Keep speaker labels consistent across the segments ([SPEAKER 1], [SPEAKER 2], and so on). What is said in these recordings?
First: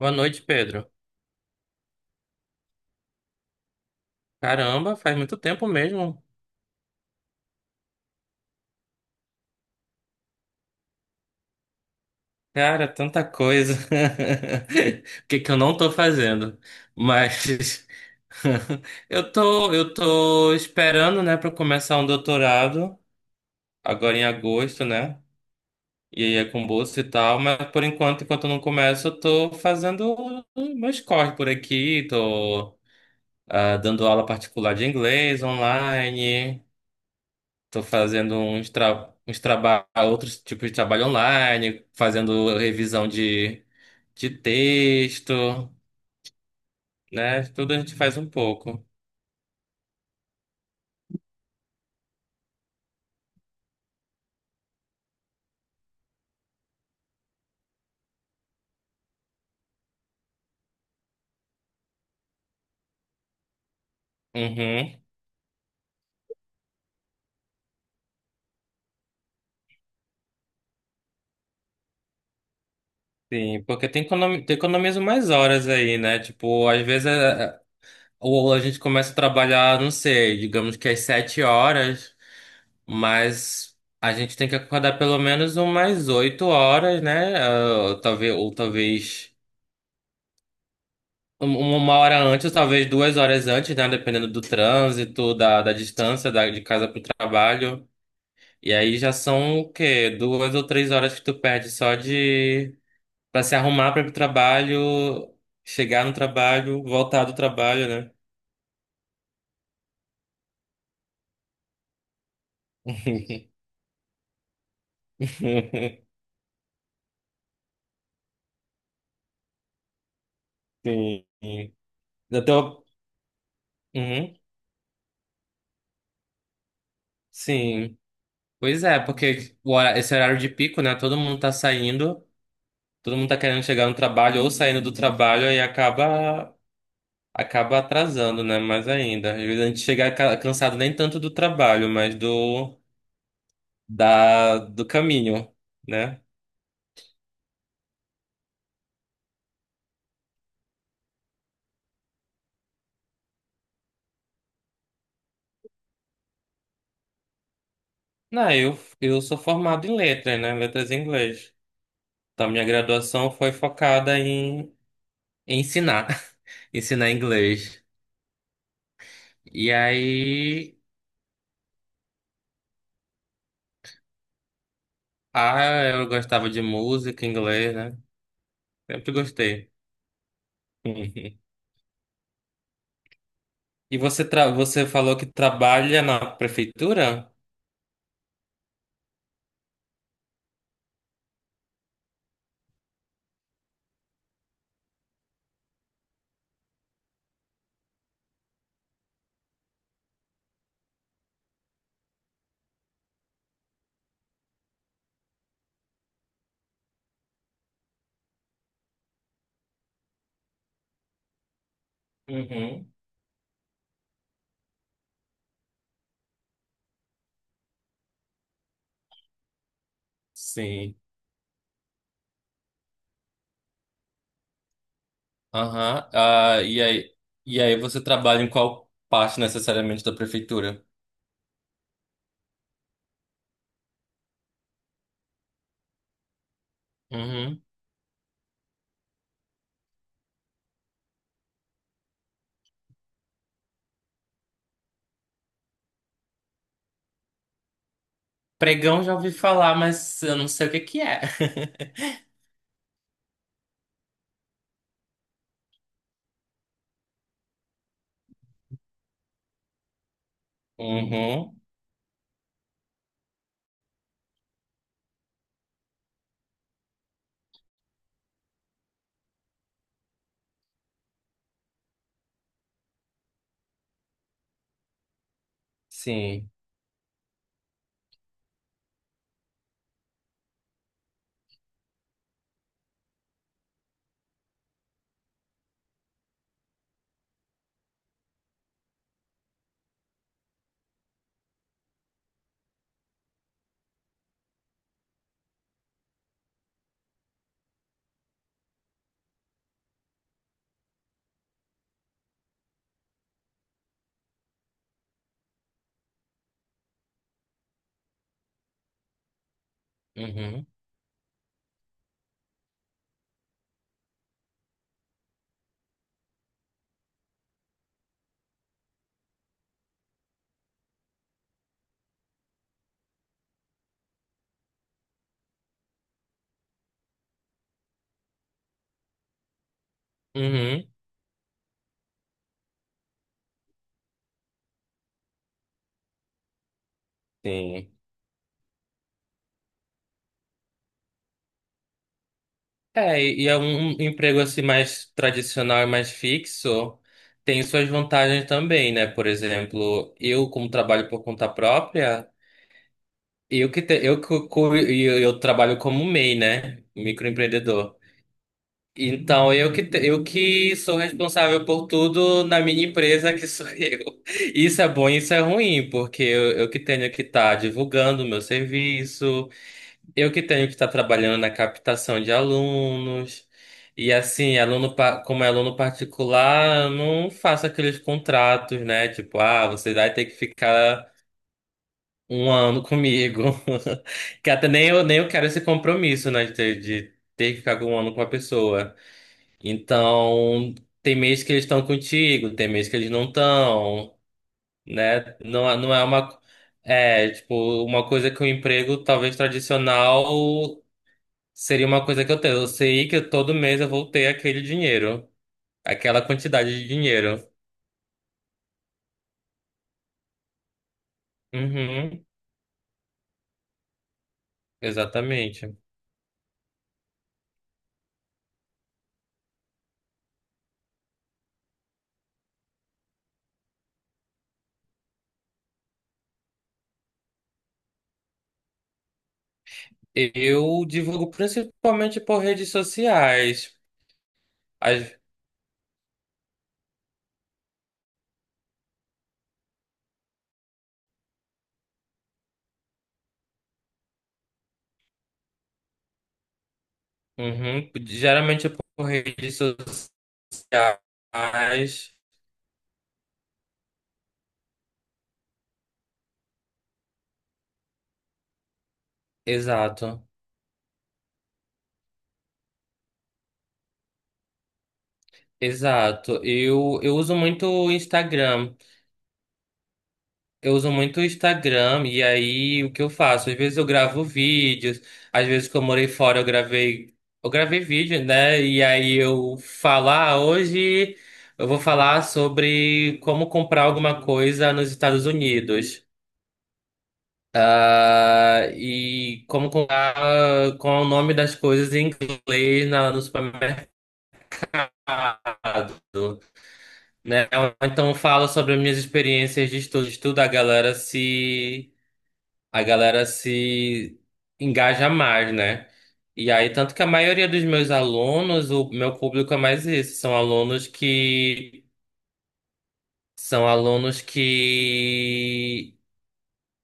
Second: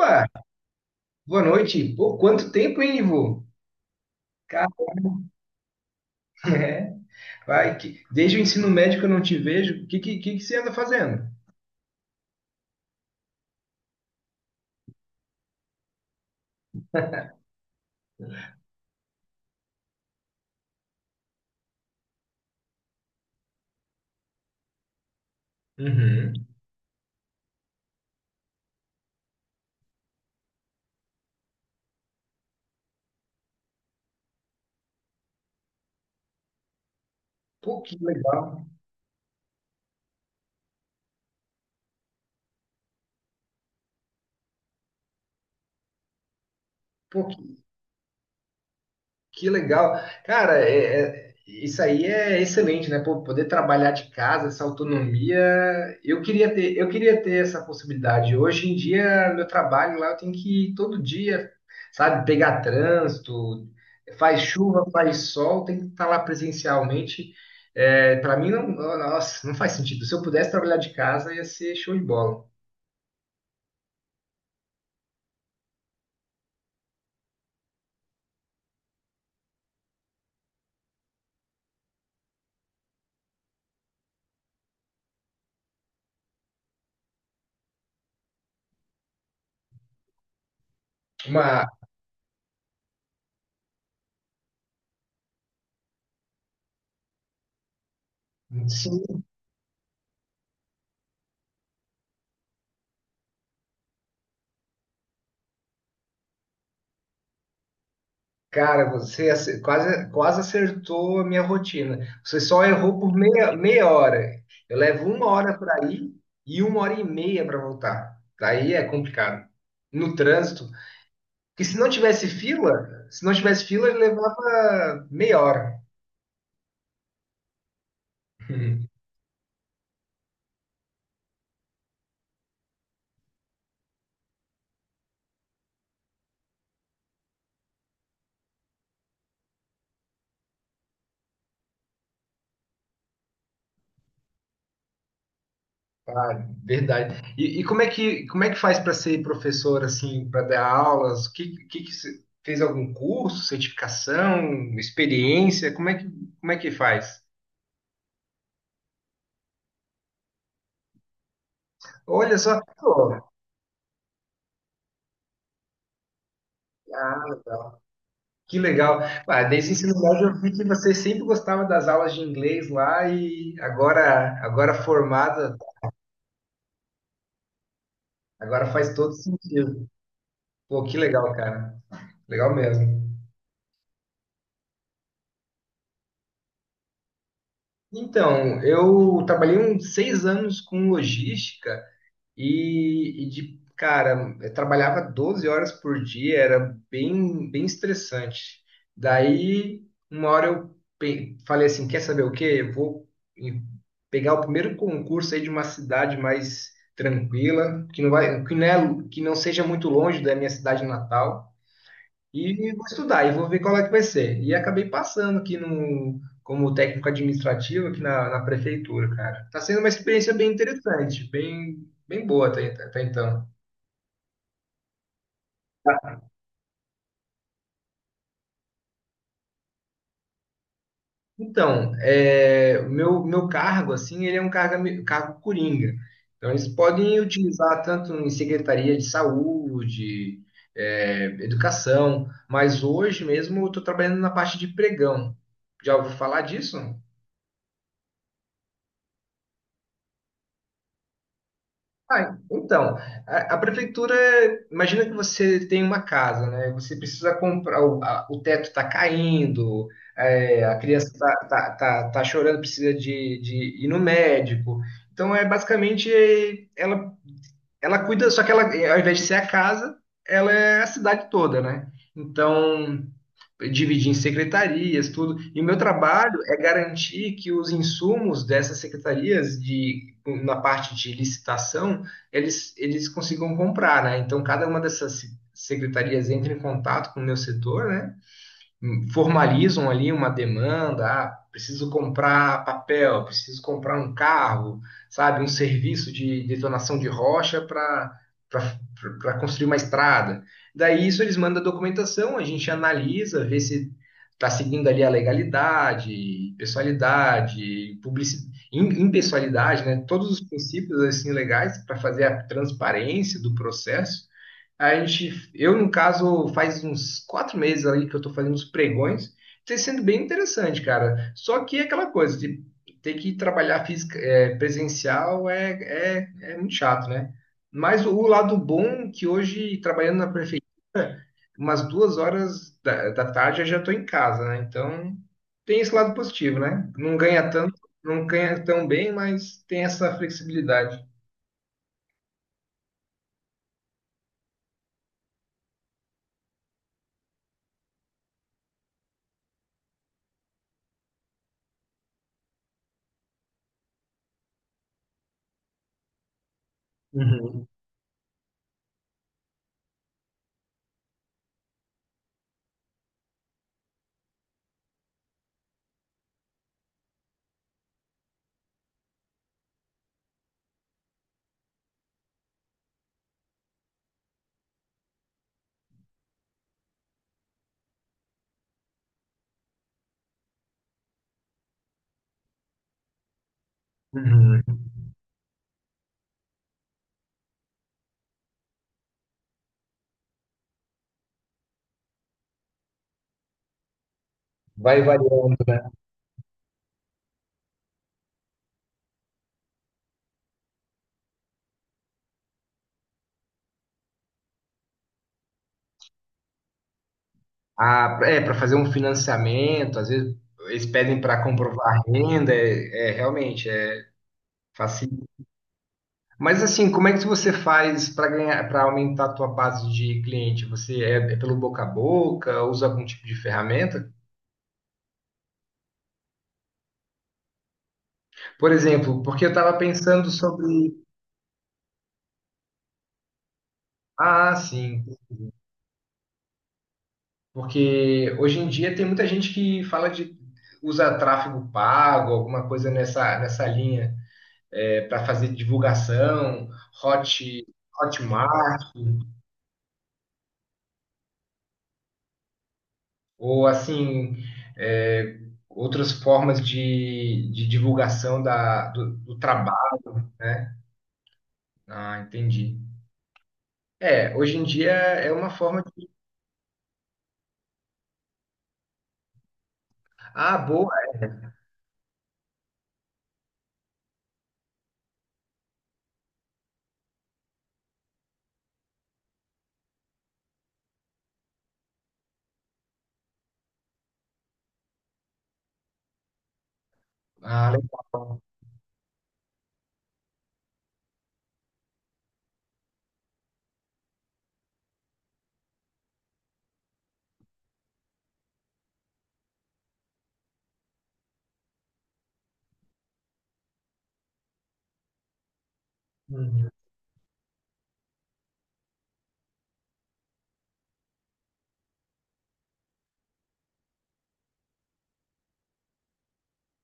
[SPEAKER 1] Boa noite, Pedro.
[SPEAKER 2] boa noite. Pô, quanto tempo, hein, Ivo? Cara,
[SPEAKER 1] Caramba, faz muito tempo mesmo.
[SPEAKER 2] é. Vai, desde o ensino médio que eu não te vejo. O que você anda fazendo?
[SPEAKER 1] Cara, tanta coisa. O que que eu não tô fazendo? Mas eu tô esperando, né, para começar um doutorado agora em agosto, né? E aí é
[SPEAKER 2] Uhum.
[SPEAKER 1] com bolsa e tal, mas por enquanto, enquanto eu não começo, eu tô fazendo meus corres por aqui, tô dando aula particular de inglês online.
[SPEAKER 2] Pô,
[SPEAKER 1] Tô
[SPEAKER 2] que
[SPEAKER 1] fazendo
[SPEAKER 2] legal.
[SPEAKER 1] uns, tra uns traba outros tipos de trabalho online, fazendo revisão de texto, né? Tudo a gente faz um pouco.
[SPEAKER 2] Que legal. Cara, isso aí é excelente, né? Pô, poder trabalhar de casa, essa autonomia. Eu queria ter essa possibilidade. Hoje em dia, meu trabalho lá, eu tenho que ir todo dia, sabe, pegar trânsito, faz chuva,
[SPEAKER 1] Uhum.
[SPEAKER 2] faz sol, tem que estar lá presencialmente. É, para mim, não, nossa, não faz sentido. Se eu pudesse trabalhar de casa, ia ser show de bola.
[SPEAKER 1] Sim, porque tem economiza mais horas aí, né? Tipo, às vezes ou a gente começa a trabalhar, não sei, digamos que às sete horas, mas a gente tem que acordar pelo menos umas oito horas, né? Ah, ou talvez, ou talvez.
[SPEAKER 2] Uma,
[SPEAKER 1] Uma hora antes, talvez duas horas antes, né? Dependendo do trânsito, da distância de casa pro trabalho. E aí já
[SPEAKER 2] sim.
[SPEAKER 1] são o quê? Duas ou três horas que tu perde só de... pra se arrumar para ir pro trabalho, chegar no trabalho, voltar do trabalho, né?
[SPEAKER 2] Cara, quase, quase acertou a minha rotina. Você só errou por meia hora. Eu levo uma hora para ir e uma hora e meia para voltar. Daí é complicado. No trânsito.
[SPEAKER 1] Sim.
[SPEAKER 2] Porque
[SPEAKER 1] Eu tô...
[SPEAKER 2] se não tivesse fila, ele
[SPEAKER 1] Uhum.
[SPEAKER 2] levava meia hora.
[SPEAKER 1] Sim. Pois é, porque esse horário de pico, né? Todo mundo tá saindo, todo mundo tá querendo chegar no trabalho ou saindo do trabalho e acaba atrasando, né? Mais ainda. Às vezes a gente chega cansado nem tanto do trabalho, mas do, do caminho, né?
[SPEAKER 2] Ah, verdade. Como é como é que faz para ser professor, assim, para dar aulas? O que você- fez algum curso, certificação, experiência? Como é que faz?
[SPEAKER 1] Não, eu sou formado em letras, né? Letras em inglês.
[SPEAKER 2] Olha
[SPEAKER 1] Então,
[SPEAKER 2] só.
[SPEAKER 1] minha graduação foi focada em, em ensinar, ensinar
[SPEAKER 2] Ah, legal.
[SPEAKER 1] inglês.
[SPEAKER 2] Que legal. Ah,
[SPEAKER 1] E
[SPEAKER 2] desde o ensino médio eu vi que
[SPEAKER 1] aí,
[SPEAKER 2] você sempre gostava das aulas de inglês lá e agora formada,
[SPEAKER 1] ah, eu gostava de música, inglês, né?
[SPEAKER 2] agora faz
[SPEAKER 1] Sempre
[SPEAKER 2] todo
[SPEAKER 1] gostei.
[SPEAKER 2] sentido. Pô, que legal, cara. Legal mesmo.
[SPEAKER 1] E você, tra você falou que trabalha na prefeitura?
[SPEAKER 2] Então, eu trabalhei uns seis anos com logística. Cara, eu trabalhava 12 horas por dia, era bem estressante. Daí, uma hora falei assim, quer saber o quê? Eu vou em- pegar o primeiro concurso aí de uma cidade mais tranquila, que que não seja muito longe da minha cidade natal. E vou
[SPEAKER 1] Uhum.
[SPEAKER 2] estudar e vou ver qual é que vai ser. E acabei passando aqui no, como técnico administrativo aqui na prefeitura, cara. Tá sendo uma experiência bem
[SPEAKER 1] Sim.
[SPEAKER 2] interessante, bem boa até, até então.
[SPEAKER 1] Aham. Ah, e aí você trabalha em qual parte necessariamente da prefeitura?
[SPEAKER 2] Então, é, meu cargo, assim, ele é um cargo coringa. Então, eles podem
[SPEAKER 1] Uhum.
[SPEAKER 2] utilizar tanto em secretaria de saúde, é, educação, mas hoje mesmo eu estou trabalhando na parte de pregão. Já ouviu falar disso?
[SPEAKER 1] Pregão já ouvi falar, mas eu não sei o que que é.
[SPEAKER 2] Ah, então, a prefeitura, imagina que você tem uma casa, né? Você precisa comprar, o teto está caindo, é, a criança está
[SPEAKER 1] Uhum.
[SPEAKER 2] tá, tá, tá- tá chorando, precisa de ir no médico. Então, é basicamente, é, ela cuida, só que ela, ao invés de ser a casa, ela é a cidade toda, né? Então, dividir em secretarias, tudo. E o meu trabalho
[SPEAKER 1] Sim.
[SPEAKER 2] é garantir que os insumos dessas secretarias de na parte de licitação, eles consigam comprar, né? Então cada uma dessas secretarias entra em contato com o meu setor, né? Formalizam ali uma demanda, ah, preciso comprar papel, preciso comprar um carro, sabe, um serviço de detonação de rocha para construir uma estrada. Daí isso eles mandam a documentação, a gente analisa, vê se está seguindo ali a legalidade, pessoalidade, publicidade, impessoalidade, né? Todos os
[SPEAKER 1] Uhum.
[SPEAKER 2] princípios assim legais para fazer a transparência do processo. Eu, no caso, faz uns quatro meses aí que eu tô fazendo os pregões. Tem sendo bem interessante, cara. Só que é aquela coisa de ter que trabalhar presencial é muito chato, né? Mas o lado bom é que hoje, trabalhando na prefeitura,
[SPEAKER 1] Uhum.
[SPEAKER 2] umas duas horas da tarde eu já tô em casa, né? Então tem esse lado positivo, né? Não ganha tanto,
[SPEAKER 1] Sim.
[SPEAKER 2] não ganha tão bem, mas tem essa flexibilidade.
[SPEAKER 1] É, e é um emprego assim mais tradicional e mais fixo, tem suas vantagens também, né? Por exemplo, eu como trabalho por conta própria, eu que te- eu, que cu- e eu trabalho como MEI, né?
[SPEAKER 2] Uhum,
[SPEAKER 1] Microempreendedor. Então, eu que sou responsável por tudo na minha empresa, que sou eu. Isso é bom e isso é ruim, porque eu que tenho que estar divulgando o meu serviço, eu que tenho que estar trabalhando na captação de alunos. E assim, como é aluno particular, eu não faço aqueles contratos, né? Tipo, ah, você vai ter que ficar um ano comigo. Que
[SPEAKER 2] uhum.
[SPEAKER 1] até nem eu quero esse compromisso, né? De, de ter que ficar um ano com a pessoa. Então, tem mês que eles estão contigo, tem mês que eles não estão,
[SPEAKER 2] Vai
[SPEAKER 1] né?
[SPEAKER 2] variando.
[SPEAKER 1] Não é uma. É, tipo, uma coisa que o emprego talvez tradicional seria uma coisa que eu tenho. Eu sei que todo mês eu vou ter aquele dinheiro, aquela quantidade de dinheiro.
[SPEAKER 2] Ah, é, para fazer um financiamento, às vezes eles pedem para comprovar
[SPEAKER 1] Uhum,
[SPEAKER 2] renda, realmente é fácil.
[SPEAKER 1] exatamente.
[SPEAKER 2] Mas assim, como é que você faz para ganhar, para aumentar a tua base de cliente? Você é pelo boca a boca, usa algum tipo de ferramenta? Por exemplo, porque eu estava pensando sobre,
[SPEAKER 1] Eu divulgo principalmente por redes sociais.
[SPEAKER 2] ah, sim,
[SPEAKER 1] As-
[SPEAKER 2] porque hoje em dia tem muita gente que fala de usa tráfego pago, alguma coisa nessa linha, para fazer divulgação, hot
[SPEAKER 1] uhum, geralmente
[SPEAKER 2] Hotmart,
[SPEAKER 1] por redes sociais.
[SPEAKER 2] ou assim, é, outras formas de divulgação do trabalho,
[SPEAKER 1] Exato.
[SPEAKER 2] né? Ah, entendi. É, hoje em dia é uma forma de.
[SPEAKER 1] Exato. Eu uso muito o Instagram.
[SPEAKER 2] Ah,
[SPEAKER 1] Eu
[SPEAKER 2] boa.
[SPEAKER 1] uso muito o Instagram e aí o que eu faço? Às vezes eu gravo vídeos, às vezes que eu morei fora eu gravei vídeo, né? E aí eu falar hoje eu vou falar sobre como comprar alguma coisa nos Estados Unidos.
[SPEAKER 2] Ah, legal.
[SPEAKER 1] Ah, e como comprar ah, qual é o nome das coisas em inglês no supermercado. Né? Então fala sobre as minhas experiências de estudo. Estudo, a galera se engaja mais, né? E aí,
[SPEAKER 2] Uhum.
[SPEAKER 1] tanto que a maioria dos meus alunos, o meu público é mais isso, são alunos que são alunos que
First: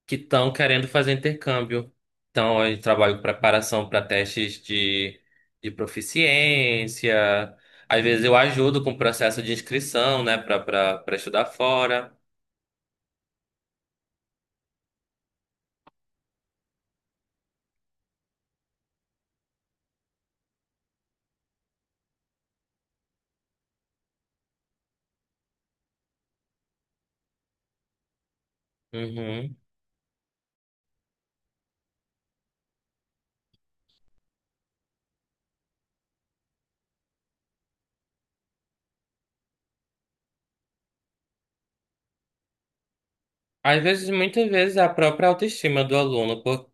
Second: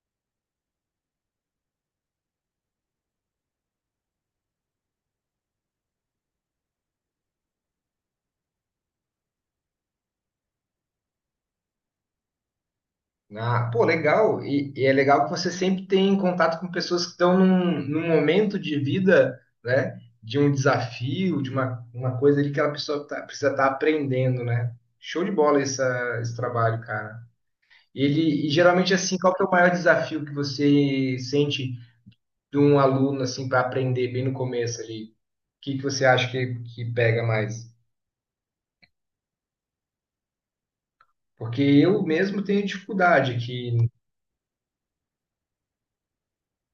[SPEAKER 1] que estão querendo fazer intercâmbio. Então, eu trabalho com preparação para testes de proficiência. Às vezes eu ajudo com o processo de inscrição, né, para estudar fora.
[SPEAKER 2] Ah, pô, legal. E é legal que você sempre tem contato com pessoas que estão num momento de vida, né? De um desafio, uma coisa ali que a pessoa tá- precisa estar aprendendo, né? Show de bola esse trabalho, cara. Ele, e geralmente, assim, qual que é o
[SPEAKER 1] Uhum.
[SPEAKER 2] maior desafio que você sente de um aluno, assim, para aprender bem no começo ali? O que que você acha que pega mais? Porque eu mesmo tenho dificuldade que
[SPEAKER 1] Às vezes, muitas vezes, é a própria autoestima do aluno, por...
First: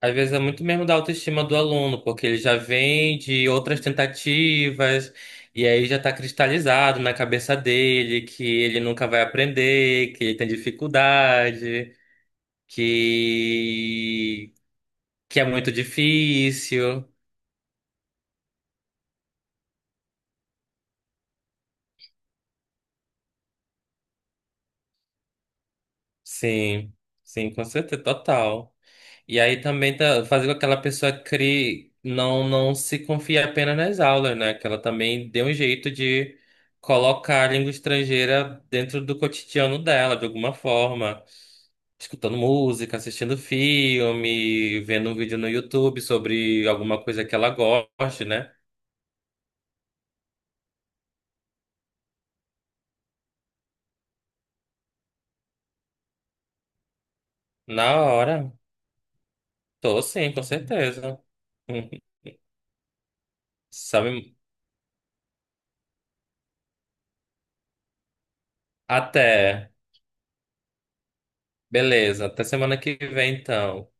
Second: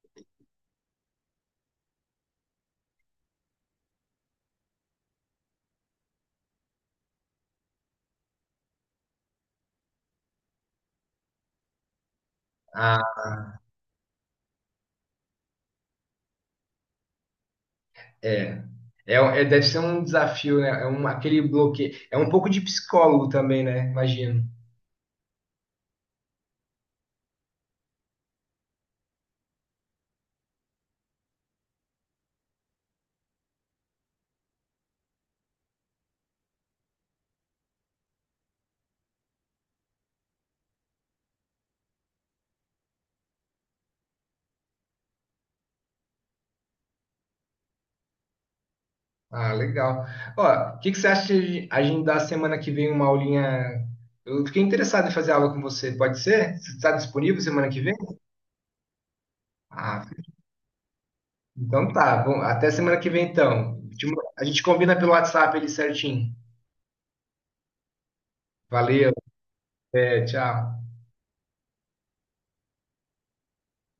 [SPEAKER 1] às vezes é muito mesmo da autoestima do aluno, porque ele já vem de outras tentativas, e aí já está cristalizado na cabeça dele que ele nunca vai aprender, que ele tem dificuldade, que, que é muito difícil.
[SPEAKER 2] é, deve ser um desafio, né? É um, aquele bloqueio. É um pouco de psicólogo também, né? Imagino.
[SPEAKER 1] Sim, sim, com certeza, total. E aí também tá, fazer com que aquela pessoa crie, não se confie apenas nas aulas, né? Que ela também dê um jeito de colocar a língua estrangeira dentro do cotidiano dela, de alguma forma. Escutando música, assistindo filme, vendo um vídeo no YouTube sobre alguma coisa que ela goste, né?
[SPEAKER 2] Ah, legal. Ó, o que que você acha de a gente dar semana que vem uma aulinha? Eu fiquei interessado em fazer aula com você. Pode ser? Você está disponível semana que
[SPEAKER 1] Na
[SPEAKER 2] vem?
[SPEAKER 1] hora, tô
[SPEAKER 2] Ah,
[SPEAKER 1] sim, com certeza.
[SPEAKER 2] então tá, bom, até semana que vem então.
[SPEAKER 1] Sabe,
[SPEAKER 2] A gente combina pelo WhatsApp ali certinho. Valeu,
[SPEAKER 1] até.
[SPEAKER 2] até, tchau.
[SPEAKER 1] Beleza, até semana que vem, então.